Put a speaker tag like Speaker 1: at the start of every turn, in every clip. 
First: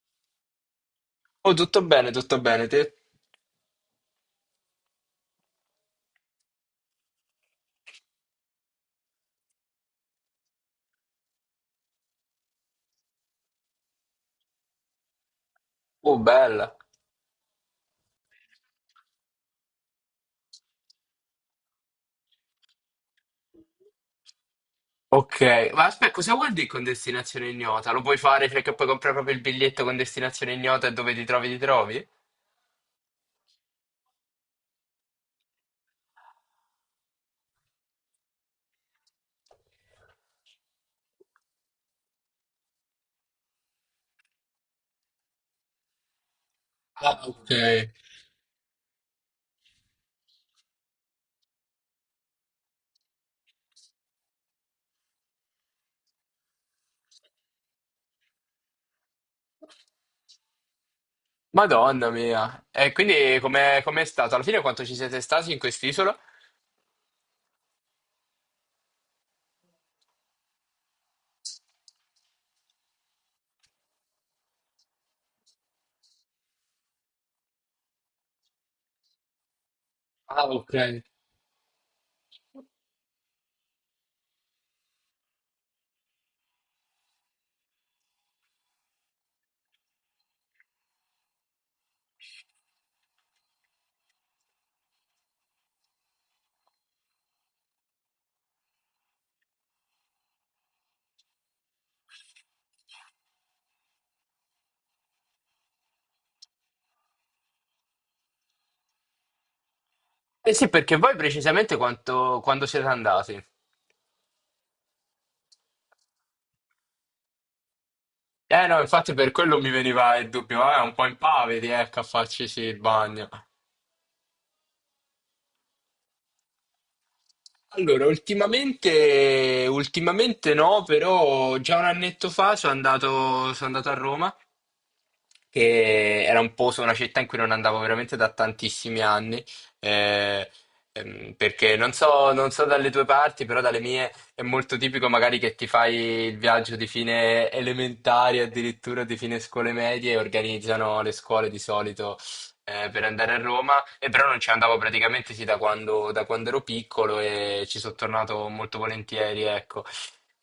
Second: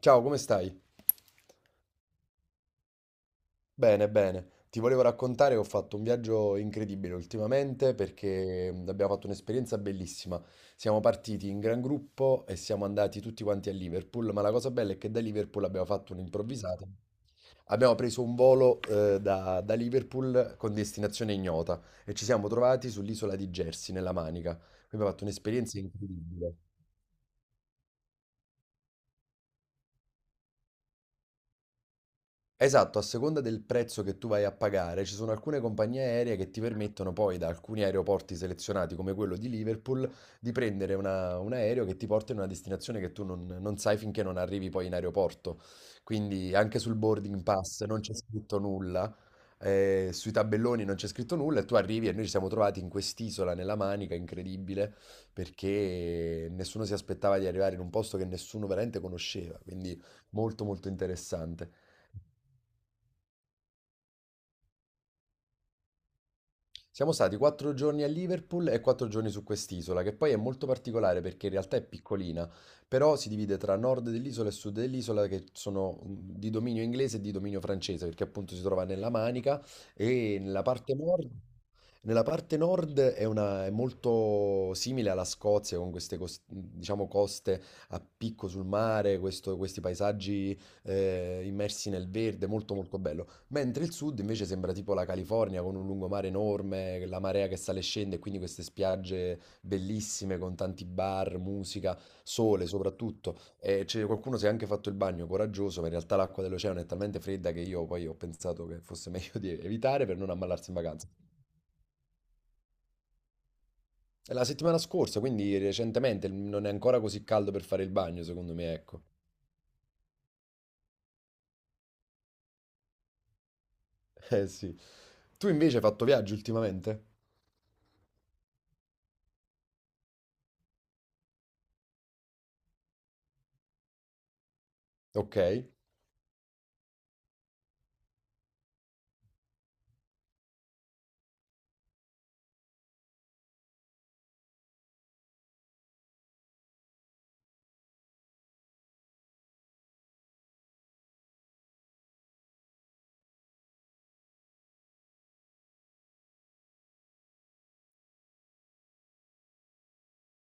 Speaker 1: Ciao, come stai?
Speaker 2: Oh, tutto bene, te?
Speaker 1: Bene, bene. Ti volevo raccontare che ho fatto un viaggio incredibile ultimamente perché abbiamo fatto un'esperienza bellissima. Siamo partiti in gran gruppo e siamo andati tutti quanti a Liverpool, ma la cosa bella è che da Liverpool abbiamo fatto
Speaker 2: Oh, bella.
Speaker 1: un'improvvisata. Abbiamo preso un volo da Liverpool con destinazione ignota e ci siamo trovati sull'isola di Jersey, nella Manica. Quindi abbiamo fatto
Speaker 2: Ok,
Speaker 1: un'esperienza
Speaker 2: ma aspetta, cosa vuol
Speaker 1: incredibile.
Speaker 2: dire con destinazione ignota? Lo puoi fare perché puoi comprare proprio il biglietto con destinazione ignota e dove ti trovi, ti trovi?
Speaker 1: Esatto, a seconda del prezzo che tu vai a pagare, ci sono alcune compagnie aeree che ti permettono poi da alcuni aeroporti selezionati, come quello di Liverpool, di prendere un aereo che ti porta in una destinazione che tu non sai finché non arrivi poi in aeroporto. Quindi anche sul
Speaker 2: Ah,
Speaker 1: boarding
Speaker 2: ok.
Speaker 1: pass non c'è scritto nulla, sui tabelloni non c'è scritto nulla e tu arrivi e noi ci siamo trovati in quest'isola, nella Manica, incredibile, perché nessuno si aspettava di arrivare in un posto che nessuno veramente conosceva, quindi molto molto interessante.
Speaker 2: Madonna mia. E quindi com'è stato? Alla fine quanto ci siete stati in quest'isola?
Speaker 1: Siamo stati 4 giorni a Liverpool e 4 giorni su quest'isola, che poi è molto particolare perché in realtà è piccolina, però si divide tra nord dell'isola e sud dell'isola che sono di dominio inglese e di dominio francese, perché appunto si trova nella Manica e
Speaker 2: Ah, ok.
Speaker 1: nella parte nord è molto simile alla Scozia, con queste diciamo, coste a picco sul mare, questi paesaggi immersi nel verde, molto molto bello. Mentre il sud invece sembra tipo la California con un lungomare enorme, la marea che sale e scende, e quindi queste spiagge bellissime con tanti bar, musica, sole soprattutto. E c'è qualcuno si è anche fatto il bagno coraggioso, ma in realtà l'acqua dell'oceano è talmente fredda che io poi ho pensato che fosse meglio di evitare per non
Speaker 2: Eh sì,
Speaker 1: ammalarsi in
Speaker 2: perché
Speaker 1: vacanza.
Speaker 2: voi precisamente quanto, quando siete andati?
Speaker 1: È la settimana scorsa, quindi recentemente, non è ancora così caldo per fare il bagno, secondo
Speaker 2: Eh
Speaker 1: me,
Speaker 2: no,
Speaker 1: ecco.
Speaker 2: infatti per quello mi veniva il dubbio, un po' impavidi, ecco, a farci sì il bagno.
Speaker 1: Eh sì. Tu invece hai fatto viaggio ultimamente?
Speaker 2: Allora, ultimamente, ultimamente no, però già un annetto fa sono andato a Roma,
Speaker 1: Ok.
Speaker 2: che era un posto, una città in cui non andavo veramente da tantissimi anni, eh, perché non so, non so dalle tue parti, però dalle mie è molto tipico magari che ti fai il viaggio di fine elementare, addirittura di fine scuole medie, e organizzano le scuole di solito per andare a Roma e però non ci andavo praticamente sì, da quando ero piccolo e ci sono tornato molto volentieri, ecco.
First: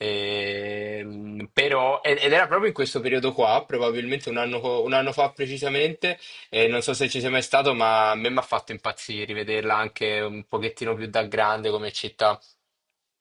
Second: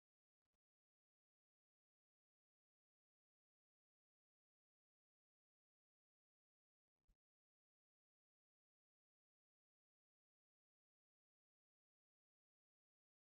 Speaker 2: Però, ed era proprio in questo periodo qua, probabilmente un anno, un anno fa precisamente, e non so se ci sei mai stato, ma a me mi ha fatto impazzire rivederla anche un pochettino più da grande come città.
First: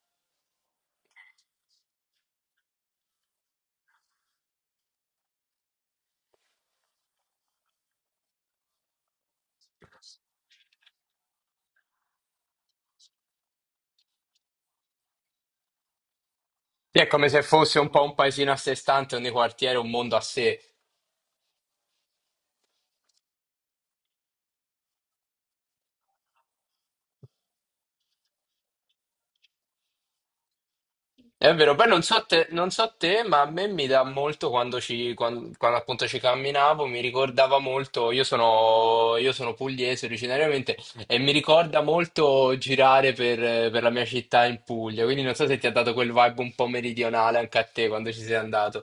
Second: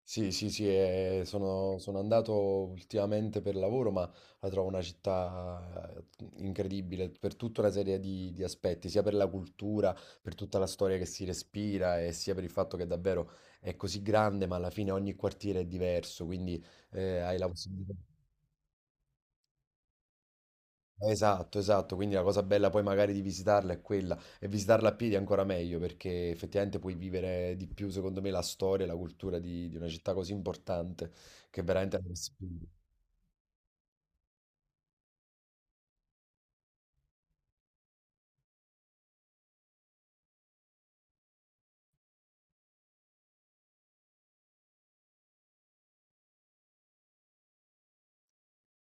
Speaker 1: Sì, sì, sì, sono andato ultimamente per lavoro, ma la trovo una città incredibile per tutta una serie di aspetti, sia per la cultura, per tutta la storia che si respira e sia per il fatto che davvero è così grande, ma alla fine ogni quartiere è diverso, quindi
Speaker 2: Sì, è come
Speaker 1: hai
Speaker 2: se
Speaker 1: la
Speaker 2: fosse un
Speaker 1: possibilità.
Speaker 2: po' un paesino a sé stante, ogni quartiere un mondo a sé.
Speaker 1: Esatto, esatto, quindi la cosa bella poi magari di visitarla è quella e visitarla a piedi è ancora meglio perché effettivamente puoi vivere di più, secondo me, la storia e la cultura di una città così importante
Speaker 2: È
Speaker 1: che
Speaker 2: vero, poi
Speaker 1: veramente è
Speaker 2: non
Speaker 1: una
Speaker 2: so te,
Speaker 1: sfida.
Speaker 2: non so te, ma a me mi dà molto quando appunto ci camminavo, mi ricordava molto, io sono pugliese originariamente e mi ricorda molto girare per la mia città in Puglia, quindi non so se ti ha dato quel vibe un po' meridionale anche a te quando ci sei andato.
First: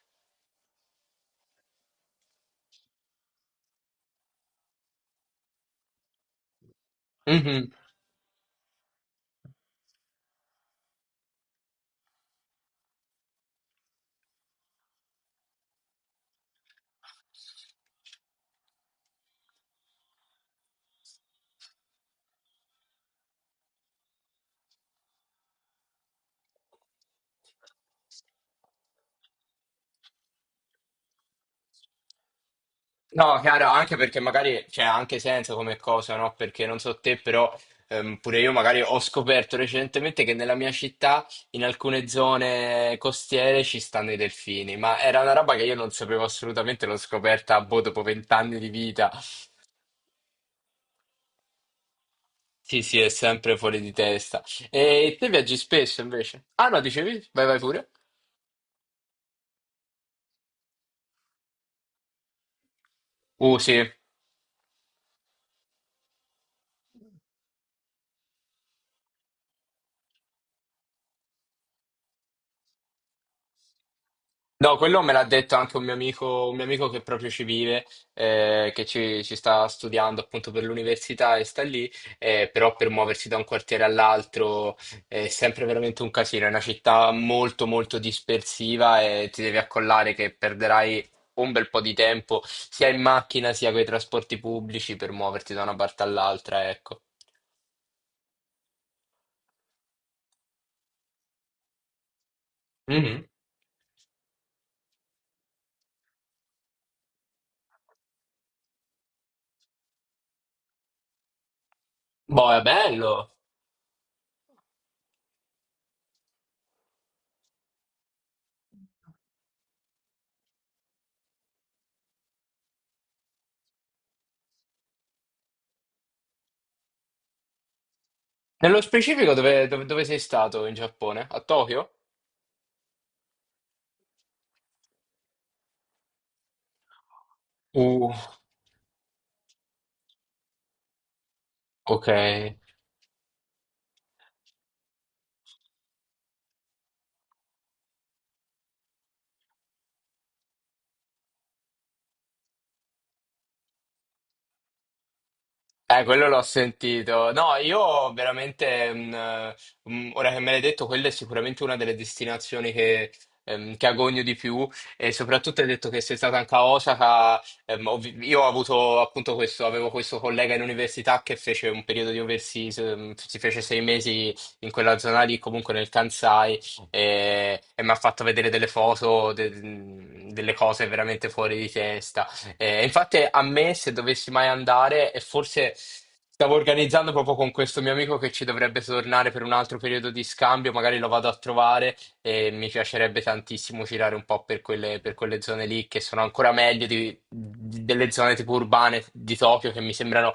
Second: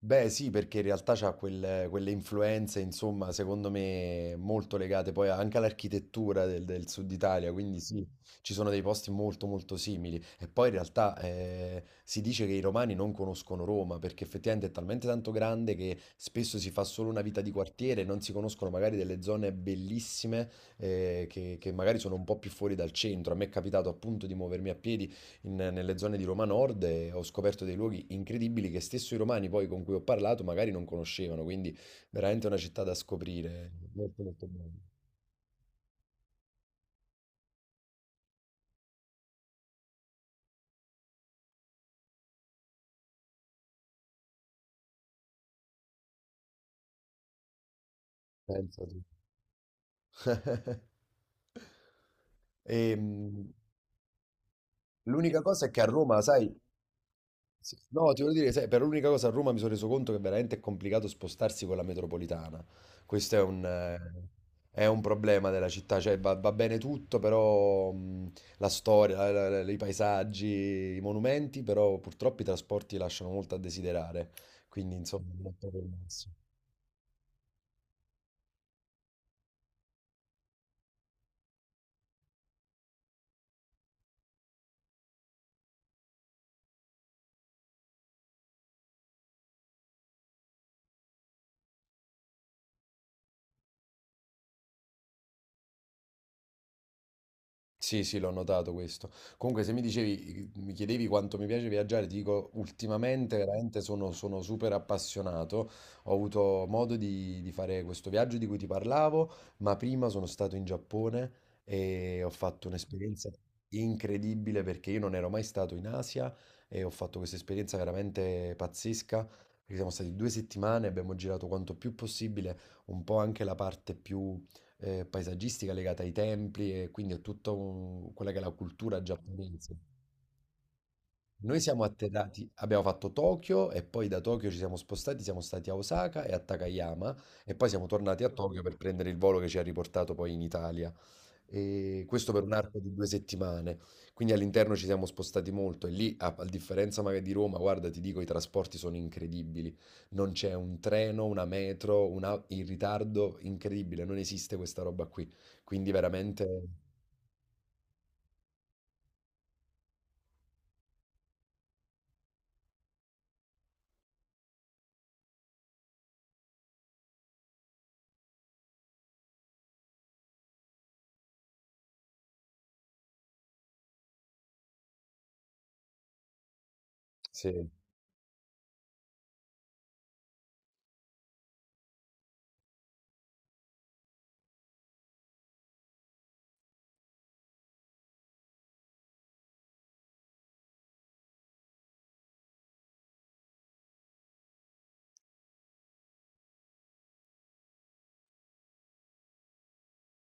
Speaker 1: Beh, sì, perché in realtà c'ha quelle influenze, insomma, secondo me molto legate poi anche all'architettura del sud Italia,
Speaker 2: Mhm.
Speaker 1: quindi sì, ci sono dei posti molto molto simili. E poi in realtà si dice che i romani non conoscono Roma, perché effettivamente è talmente tanto grande che spesso si fa solo una vita di quartiere, non si conoscono magari delle zone bellissime che magari sono un po' più fuori dal centro. A me è capitato appunto di muovermi a piedi nelle zone di Roma Nord e ho scoperto dei luoghi incredibili che stesso i romani poi con cui ho parlato magari non conoscevano, quindi veramente una città da
Speaker 2: No, Chiara,
Speaker 1: scoprire,
Speaker 2: anche perché
Speaker 1: molto molto
Speaker 2: magari
Speaker 1: bella.
Speaker 2: c'è anche senso come cosa, no? Perché non so te, però pure io magari ho scoperto recentemente che nella mia città, in alcune zone costiere, ci stanno i delfini, ma era una roba che io non sapevo assolutamente, l'ho scoperta, boh, dopo 20 anni di
Speaker 1: Pensa tu.
Speaker 2: vita. Sì,
Speaker 1: E
Speaker 2: sì, è sempre fuori di testa. E te
Speaker 1: l'unica
Speaker 2: viaggi
Speaker 1: cosa è che a
Speaker 2: spesso
Speaker 1: Roma,
Speaker 2: invece?
Speaker 1: sai.
Speaker 2: Ah no, dicevi? Vai, vai
Speaker 1: Sì.
Speaker 2: pure.
Speaker 1: No, ti voglio dire, sai, per l'unica cosa a Roma mi sono reso conto che veramente è complicato spostarsi con la metropolitana. Questo è un,
Speaker 2: Sì.
Speaker 1: eh, è un problema della città, cioè va bene tutto, però la storia, i paesaggi, i monumenti, però purtroppo i trasporti lasciano molto a desiderare.
Speaker 2: No,
Speaker 1: Quindi,
Speaker 2: quello me l'ha
Speaker 1: insomma, non
Speaker 2: detto
Speaker 1: è
Speaker 2: anche
Speaker 1: proprio il massimo.
Speaker 2: un mio amico che proprio ci vive, che ci sta studiando appunto per l'università e sta lì, però per muoversi da un quartiere all'altro è sempre veramente un casino. È una città molto molto dispersiva e ti devi accollare che perderai un bel po' di tempo sia in macchina sia con i trasporti pubblici per muoverti da una parte all'altra, ecco.
Speaker 1: Sì, sì, l'ho notato questo. Comunque, se mi dicevi, mi chiedevi quanto mi piace viaggiare, ti dico,
Speaker 2: Mhm.
Speaker 1: ultimamente veramente sono super appassionato. Ho avuto modo di fare questo viaggio di cui ti parlavo, ma prima sono stato in Giappone e ho
Speaker 2: Boh, è
Speaker 1: fatto un'esperienza
Speaker 2: bello.
Speaker 1: incredibile perché io non ero mai stato in Asia e ho fatto questa esperienza veramente pazzesca. Perché siamo stati 2 settimane, abbiamo girato quanto più possibile, un po' anche la parte più paesaggistica legata ai templi e quindi a tutta quella che è la
Speaker 2: Nello
Speaker 1: cultura
Speaker 2: specifico
Speaker 1: giapponese.
Speaker 2: dove sei stato in Giappone? A
Speaker 1: Noi siamo
Speaker 2: Tokyo?
Speaker 1: atterrati, abbiamo fatto Tokyo e poi da Tokyo ci siamo spostati, siamo stati a Osaka e a Takayama e poi siamo
Speaker 2: Uh.
Speaker 1: tornati a Tokyo per prendere il volo che ci ha riportato poi in Italia. E
Speaker 2: Ok,
Speaker 1: questo per un arco di 2 settimane. Quindi all'interno ci siamo spostati molto e lì, a differenza magari di Roma, guarda, ti dico, i trasporti sono incredibili. Non c'è un treno, una metro, una, in ritardo incredibile, non esiste questa roba qui. Quindi
Speaker 2: quello l'ho
Speaker 1: veramente.
Speaker 2: sentito. No, io veramente, ora che me l'hai detto, quella è sicuramente una delle destinazioni che agogno di più e soprattutto hai detto che sei stata anche a Osaka. Io ho avuto appunto questo, avevo questo collega in università che fece un periodo di overseas, si fece 6 mesi in quella zona lì, comunque nel Kansai,
Speaker 1: Sì.
Speaker 2: e mi ha fatto vedere delle foto, delle cose veramente fuori di testa. Infatti a me se dovessi mai andare, e forse stavo organizzando proprio con questo mio amico che ci dovrebbe tornare per un altro periodo di scambio, magari lo vado a trovare e mi piacerebbe tantissimo girare un po' per quelle zone lì che sono ancora meglio delle zone tipo urbane di Tokyo che mi sembrano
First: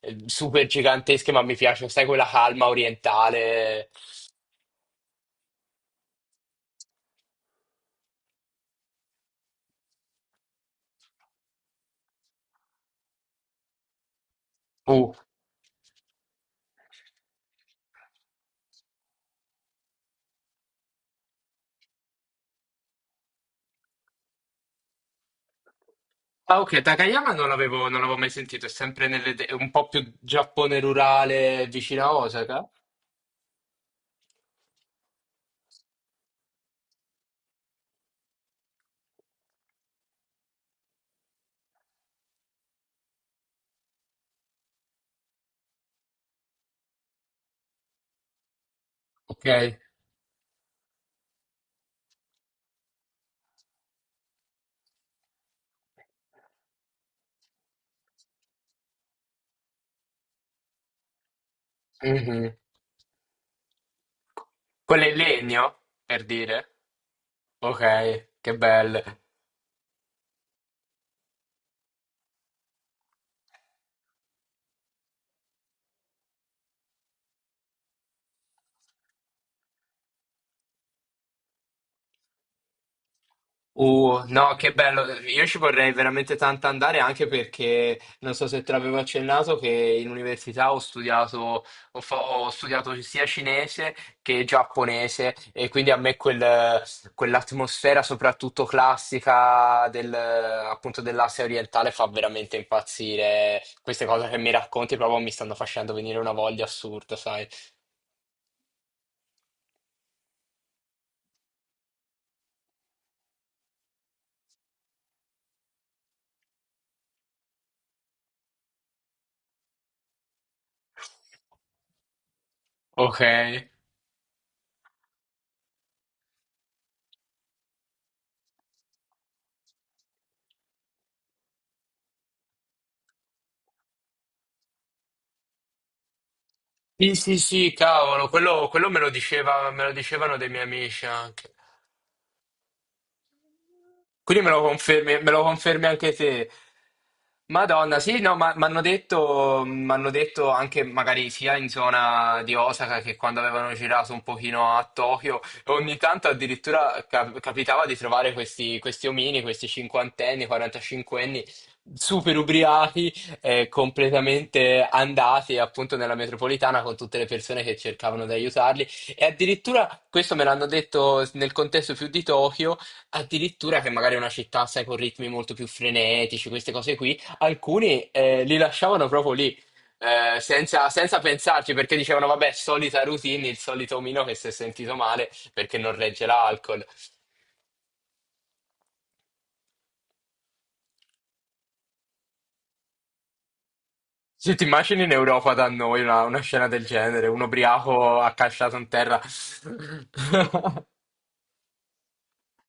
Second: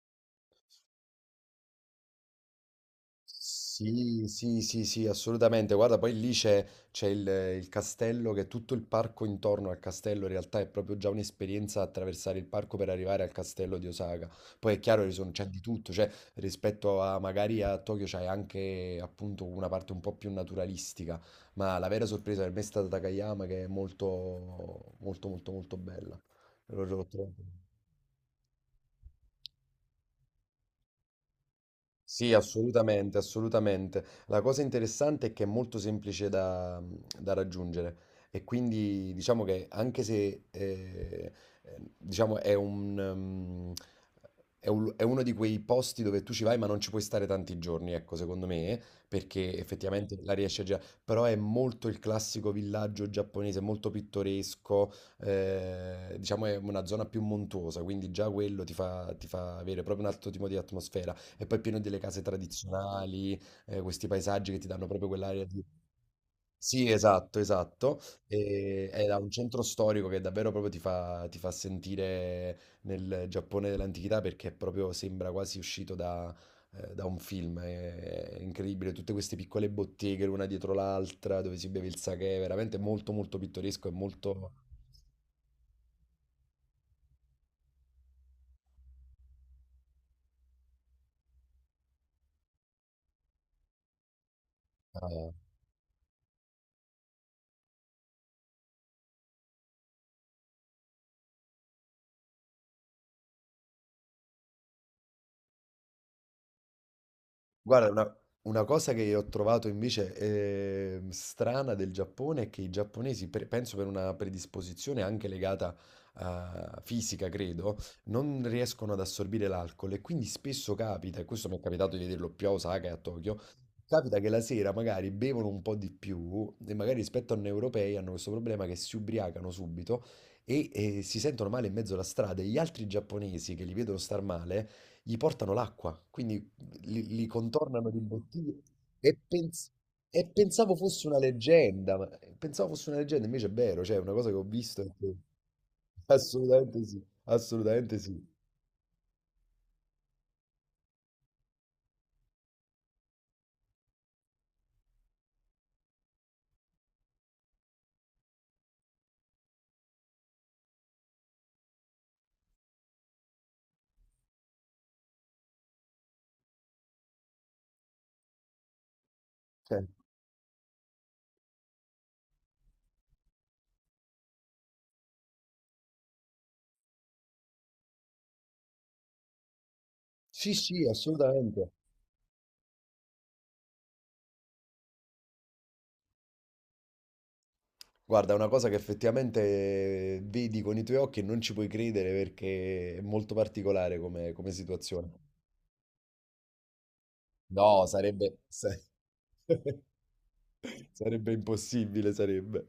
Speaker 2: super gigantesche, ma mi piace, sai, quella calma orientale.
Speaker 1: Sì, sì, sì, sì, assolutamente. Guarda, poi lì c'è il castello, che tutto il parco intorno al castello in realtà è proprio già un'esperienza attraversare il parco per arrivare al castello di Osaka. Poi è chiaro che
Speaker 2: Uh.
Speaker 1: c'è di tutto, cioè rispetto a magari a Tokyo c'è anche appunto una parte un po' più naturalistica, ma la vera sorpresa per me è stata Takayama che è molto, molto, molto, molto bella.
Speaker 2: Ah, ok,
Speaker 1: Lo
Speaker 2: Takayama
Speaker 1: trovo.
Speaker 2: non l'avevo mai sentito, è sempre nelle un po' più Giappone rurale vicino a
Speaker 1: Sì,
Speaker 2: Osaka.
Speaker 1: assolutamente, assolutamente. La cosa interessante è che è molto semplice da raggiungere e quindi diciamo che anche se diciamo è uno di quei posti dove tu ci vai ma non ci puoi stare tanti giorni, ecco, secondo me,
Speaker 2: Ok.
Speaker 1: perché effettivamente la riesci a girare, però è molto il classico villaggio giapponese, molto pittoresco, diciamo è una zona più montuosa, quindi già quello ti fa avere proprio un altro tipo di atmosfera e poi è pieno delle case
Speaker 2: Mhm.
Speaker 1: tradizionali, questi paesaggi che ti danno
Speaker 2: Quello è
Speaker 1: proprio
Speaker 2: in
Speaker 1: quell'area di.
Speaker 2: legno, per dire.
Speaker 1: Sì, esatto, esatto.
Speaker 2: Ok, che
Speaker 1: E,
Speaker 2: bello.
Speaker 1: ed ha un centro storico che davvero proprio ti fa sentire nel Giappone dell'antichità perché proprio sembra quasi uscito da un film. È incredibile, tutte queste piccole botteghe l'una dietro l'altra dove si beve il sake, veramente molto molto pittoresco e molto.
Speaker 2: No, che bello, io ci vorrei veramente tanto andare anche perché non so se te l'avevo accennato che in università ho studiato, ho studiato sia cinese che
Speaker 1: eh,
Speaker 2: giapponese e quindi a me quell'atmosfera soprattutto classica del, appunto dell'Asia orientale fa veramente impazzire. Queste cose che mi racconti proprio mi stanno facendo venire una voglia assurda, sai?
Speaker 1: Guarda, una cosa che ho trovato invece strana del Giappone è che i giapponesi, penso per una predisposizione anche legata a fisica, credo, non riescono ad assorbire l'alcol e quindi spesso capita, e questo mi è capitato di vederlo più a Osaka e a
Speaker 2: Ok.
Speaker 1: Tokyo, capita che la sera magari bevono un po' di più e magari rispetto a noi europei hanno questo problema che si ubriacano subito e, si sentono male in mezzo alla strada e gli altri giapponesi che li vedono star male gli portano l'acqua. Quindi li,
Speaker 2: Sì,
Speaker 1: li
Speaker 2: sì, sì,
Speaker 1: contornano di
Speaker 2: cavolo,
Speaker 1: bottiglie
Speaker 2: quello,
Speaker 1: e, pens-
Speaker 2: me lo
Speaker 1: e
Speaker 2: dicevano dei miei
Speaker 1: pensavo
Speaker 2: amici
Speaker 1: fosse una
Speaker 2: anche.
Speaker 1: leggenda, ma pensavo fosse una leggenda, invece è vero, cioè è una cosa che
Speaker 2: Quindi
Speaker 1: ho visto.
Speaker 2: me lo confermi anche te.
Speaker 1: Assolutamente sì,
Speaker 2: Madonna,
Speaker 1: assolutamente
Speaker 2: sì,
Speaker 1: sì.
Speaker 2: no, ma mi hanno detto, m'hanno detto anche magari sia in zona di Osaka che quando avevano girato un pochino a Tokyo, ogni tanto addirittura capitava di trovare questi, questi omini, questi cinquantenni, quarantacinquenni, super ubriachi, completamente andati appunto nella metropolitana con tutte le persone che cercavano di aiutarli. E
Speaker 1: Cioè,
Speaker 2: addirittura questo me l'hanno detto nel contesto più di Tokyo. Addirittura che magari è una città, sai, con ritmi molto più frenetici, queste cose qui, alcuni li lasciavano proprio lì,
Speaker 1: sì, sì,
Speaker 2: senza
Speaker 1: assolutamente.
Speaker 2: pensarci, perché dicevano, vabbè, solita routine, il solito omino che si è sentito male perché non regge l'alcol.
Speaker 1: Guarda, è una cosa che effettivamente vedi con i tuoi occhi e non ci puoi credere perché è molto particolare come
Speaker 2: Se ti immagini in
Speaker 1: situazione.
Speaker 2: Europa da noi una scena del genere, un
Speaker 1: No,
Speaker 2: ubriaco accasciato in terra.
Speaker 1: sarebbe impossibile, sarebbe.